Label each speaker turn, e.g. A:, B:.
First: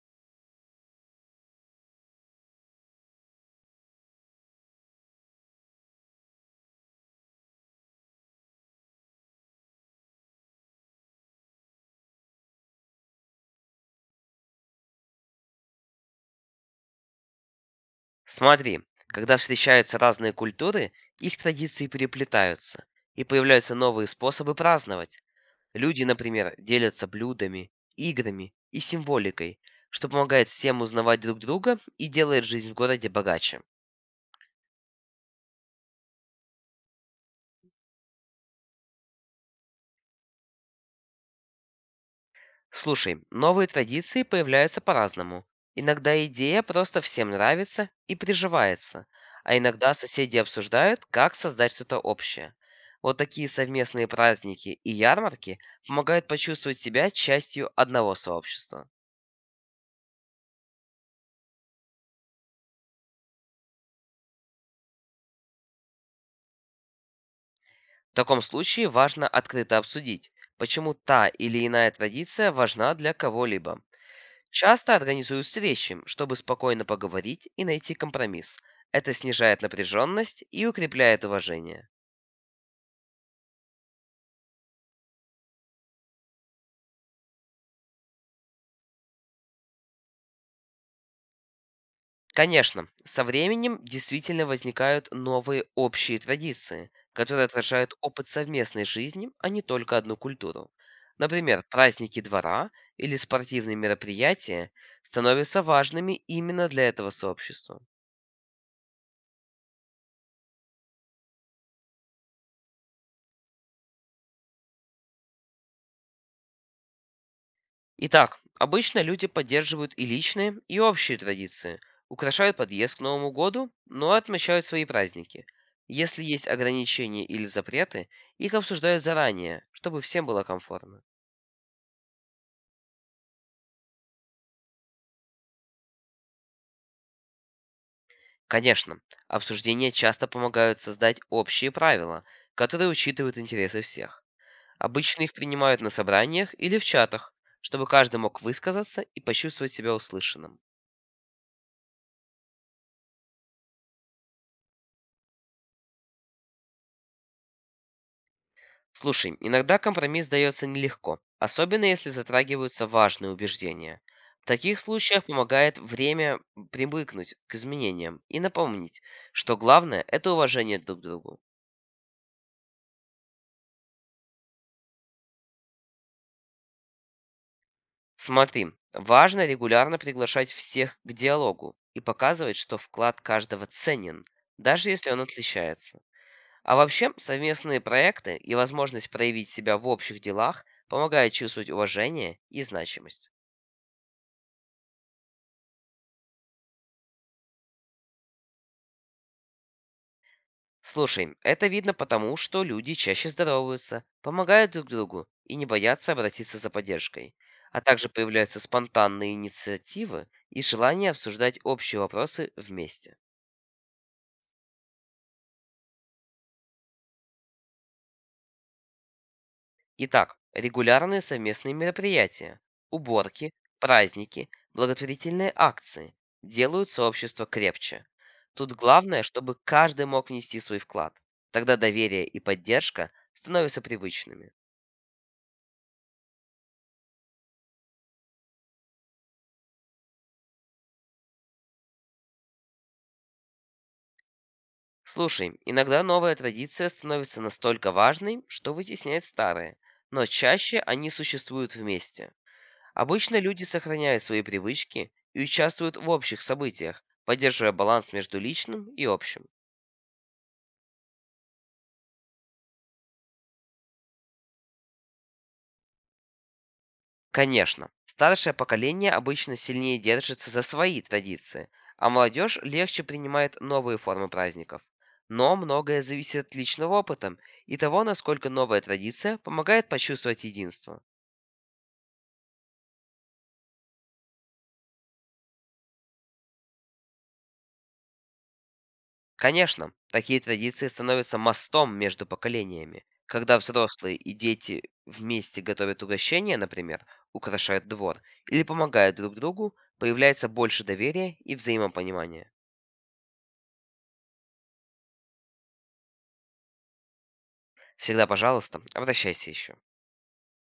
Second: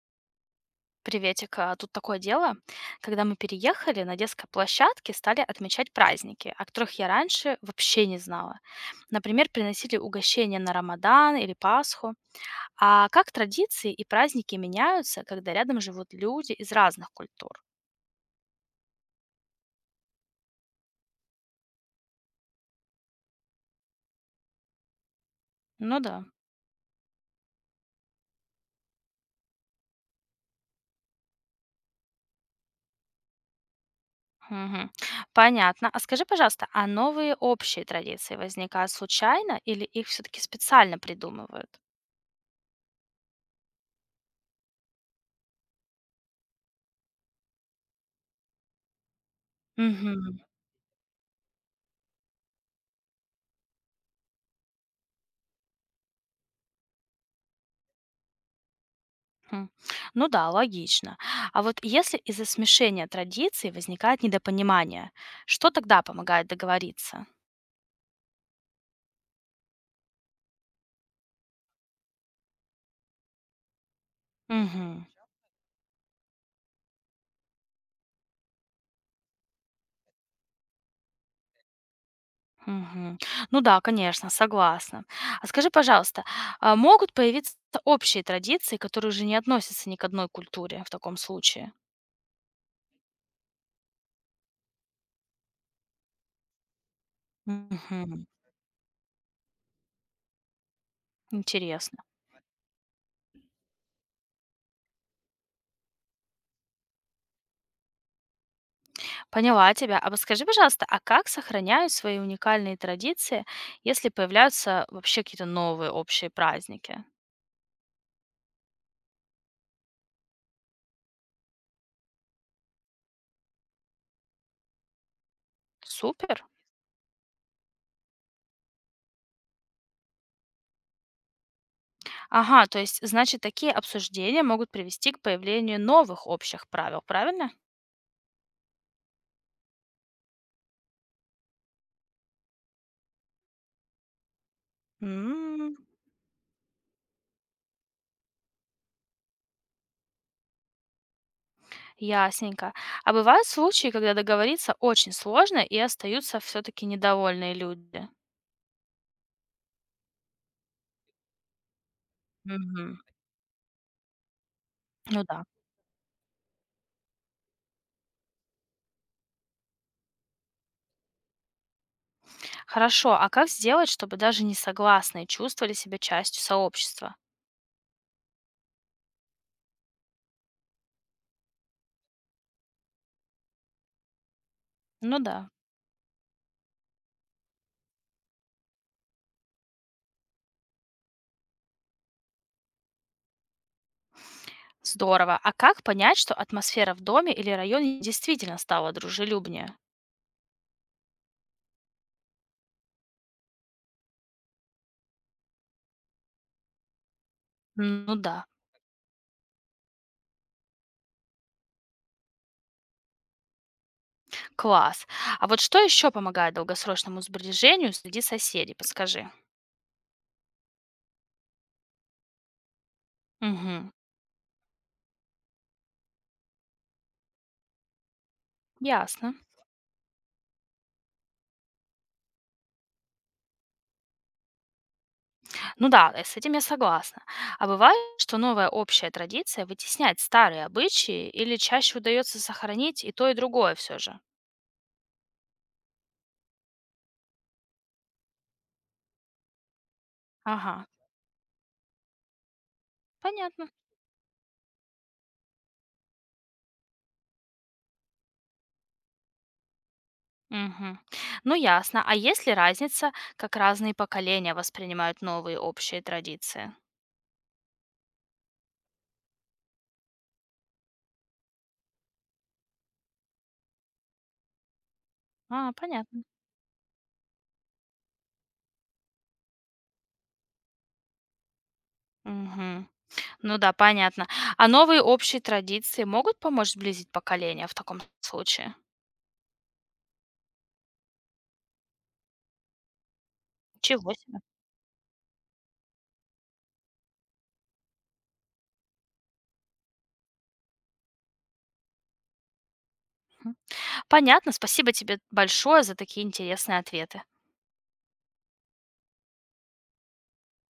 A: Приветик, тут такое дело. Когда мы переехали, на детской площадке стали отмечать праздники, о которых я раньше вообще не знала. Например, приносили угощения на Рамадан или Пасху. А как традиции и праздники меняются, когда рядом живут люди из разных культур?
B: Смотри, когда встречаются разные культуры, их традиции переплетаются, и появляются новые способы праздновать.
A: Ну
B: Люди,
A: да.
B: например, делятся блюдами, играми и символикой, что помогает всем узнавать друг друга и делает жизнь в городе богаче.
A: Мгм. Понятно. А скажи, пожалуйста, а новые общие традиции возникают случайно или их все-таки специально придумывают?
B: Слушай, новые традиции появляются по-разному. Иногда идея просто всем нравится и приживается, а иногда соседи
A: Мгм.
B: обсуждают, как создать что-то общее. Вот такие совместные праздники и ярмарки помогают почувствовать себя частью одного сообщества.
A: Хм. Ну да, логично. А вот если из-за смешения традиций возникает недопонимание, что тогда помогает договориться?
B: В таком случае важно открыто обсудить, почему та или иная традиция важна для кого-либо. Часто
A: Мгм.
B: организуют встречи, чтобы спокойно поговорить и найти компромисс. Это снижает напряженность и укрепляет уважение.
A: Мгм. Ну да, конечно, согласна. А скажи, пожалуйста, а могут появиться общие традиции, которые уже не относятся ни к одной культуре в таком случае?
B: Конечно, со временем действительно возникают новые общие традиции, которые отражают
A: Мгм.
B: опыт совместной жизни, а не только одну культуру. Например,
A: Интересно.
B: праздники двора или спортивные мероприятия становятся важными именно для этого сообщества.
A: Поняла тебя. А вот скажи, пожалуйста, а как сохраняют свои уникальные традиции, если появляются вообще какие-то новые общие праздники?
B: Итак, обычно люди поддерживают и личные, и общие традиции, украшают подъезд к Новому году, но отмечают свои праздники. Если
A: Супер.
B: есть ограничения или запреты, их обсуждают заранее, чтобы всем было комфортно.
A: Ага, то есть, значит, такие обсуждения могут привести к появлению новых общих правил, правильно?
B: Конечно, обсуждения часто помогают создать общие правила, которые учитывают интересы всех. Обычно их
A: М,
B: принимают на собраниях или в чатах, чтобы каждый мог высказаться и почувствовать себя услышанным.
A: ясненько. А бывают случаи, когда договориться очень сложно и остаются все-таки недовольные люди.
B: Слушай, иногда компромисс дается нелегко, особенно если затрагиваются
A: Мгм.
B: важные убеждения. В таких
A: Ну
B: случаях
A: да.
B: помогает время привыкнуть к изменениям и напомнить, что главное – это уважение друг к другу.
A: Хорошо, а как сделать, чтобы даже несогласные чувствовали себя частью сообщества?
B: Смотри, важно регулярно приглашать всех к диалогу и показывать, что вклад каждого ценен, даже если он
A: Ну да.
B: отличается. А вообще, совместные проекты и возможность проявить себя в общих делах помогают чувствовать уважение и значимость.
A: Здорово. А как понять, что атмосфера в доме или районе действительно стала дружелюбнее?
B: Слушай, это видно потому, что люди чаще здороваются, помогают друг другу и не боятся обратиться за поддержкой. А
A: М,
B: также
A: ну да.
B: появляются спонтанные инициативы и желание обсуждать общие вопросы вместе.
A: Класс. А вот что еще помогает долгосрочному сближению среди соседей, подскажи?
B: Итак, регулярные совместные мероприятия, уборки,
A: Мгм.
B: праздники, благотворительные акции делают сообщество крепче. Тут главное,
A: Ясно.
B: чтобы каждый мог внести свой вклад. Тогда доверие и поддержка становятся привычными.
A: Ну да, с этим я согласна. А бывает, что новая общая традиция вытесняет старые обычаи или чаще удается сохранить и то, и другое все же?
B: Слушай, иногда новая традиция становится настолько важной, что вытесняет старые, но чаще
A: Ага,
B: они существуют вместе. Обычно люди
A: понятно.
B: сохраняют свои привычки и участвуют в общих событиях, поддерживая баланс между личным и общим.
A: Мгм. Ну ясно. А есть ли разница, как разные поколения воспринимают новые общие традиции?
B: Конечно, старшее поколение обычно сильнее держится за свои традиции, а молодежь легче принимает новые формы праздников. Но
A: А,
B: многое
A: понятно.
B: зависит от личного опыта и того, насколько новая традиция помогает почувствовать единство.
A: Мгм. Ну да, понятно. А новые общие традиции могут помочь сблизить поколения в таком случае?
B: Конечно, такие традиции становятся мостом между поколениями. Когда
A: Чего?
B: взрослые и
A: Себе.
B: дети вместе готовят угощения, например, украшают двор или помогают друг другу, появляется больше доверия и взаимопонимания.
A: Мгм. Понятно. Спасибо тебе большое за такие интересные ответы.
B: Всегда, пожалуйста, обращайся еще.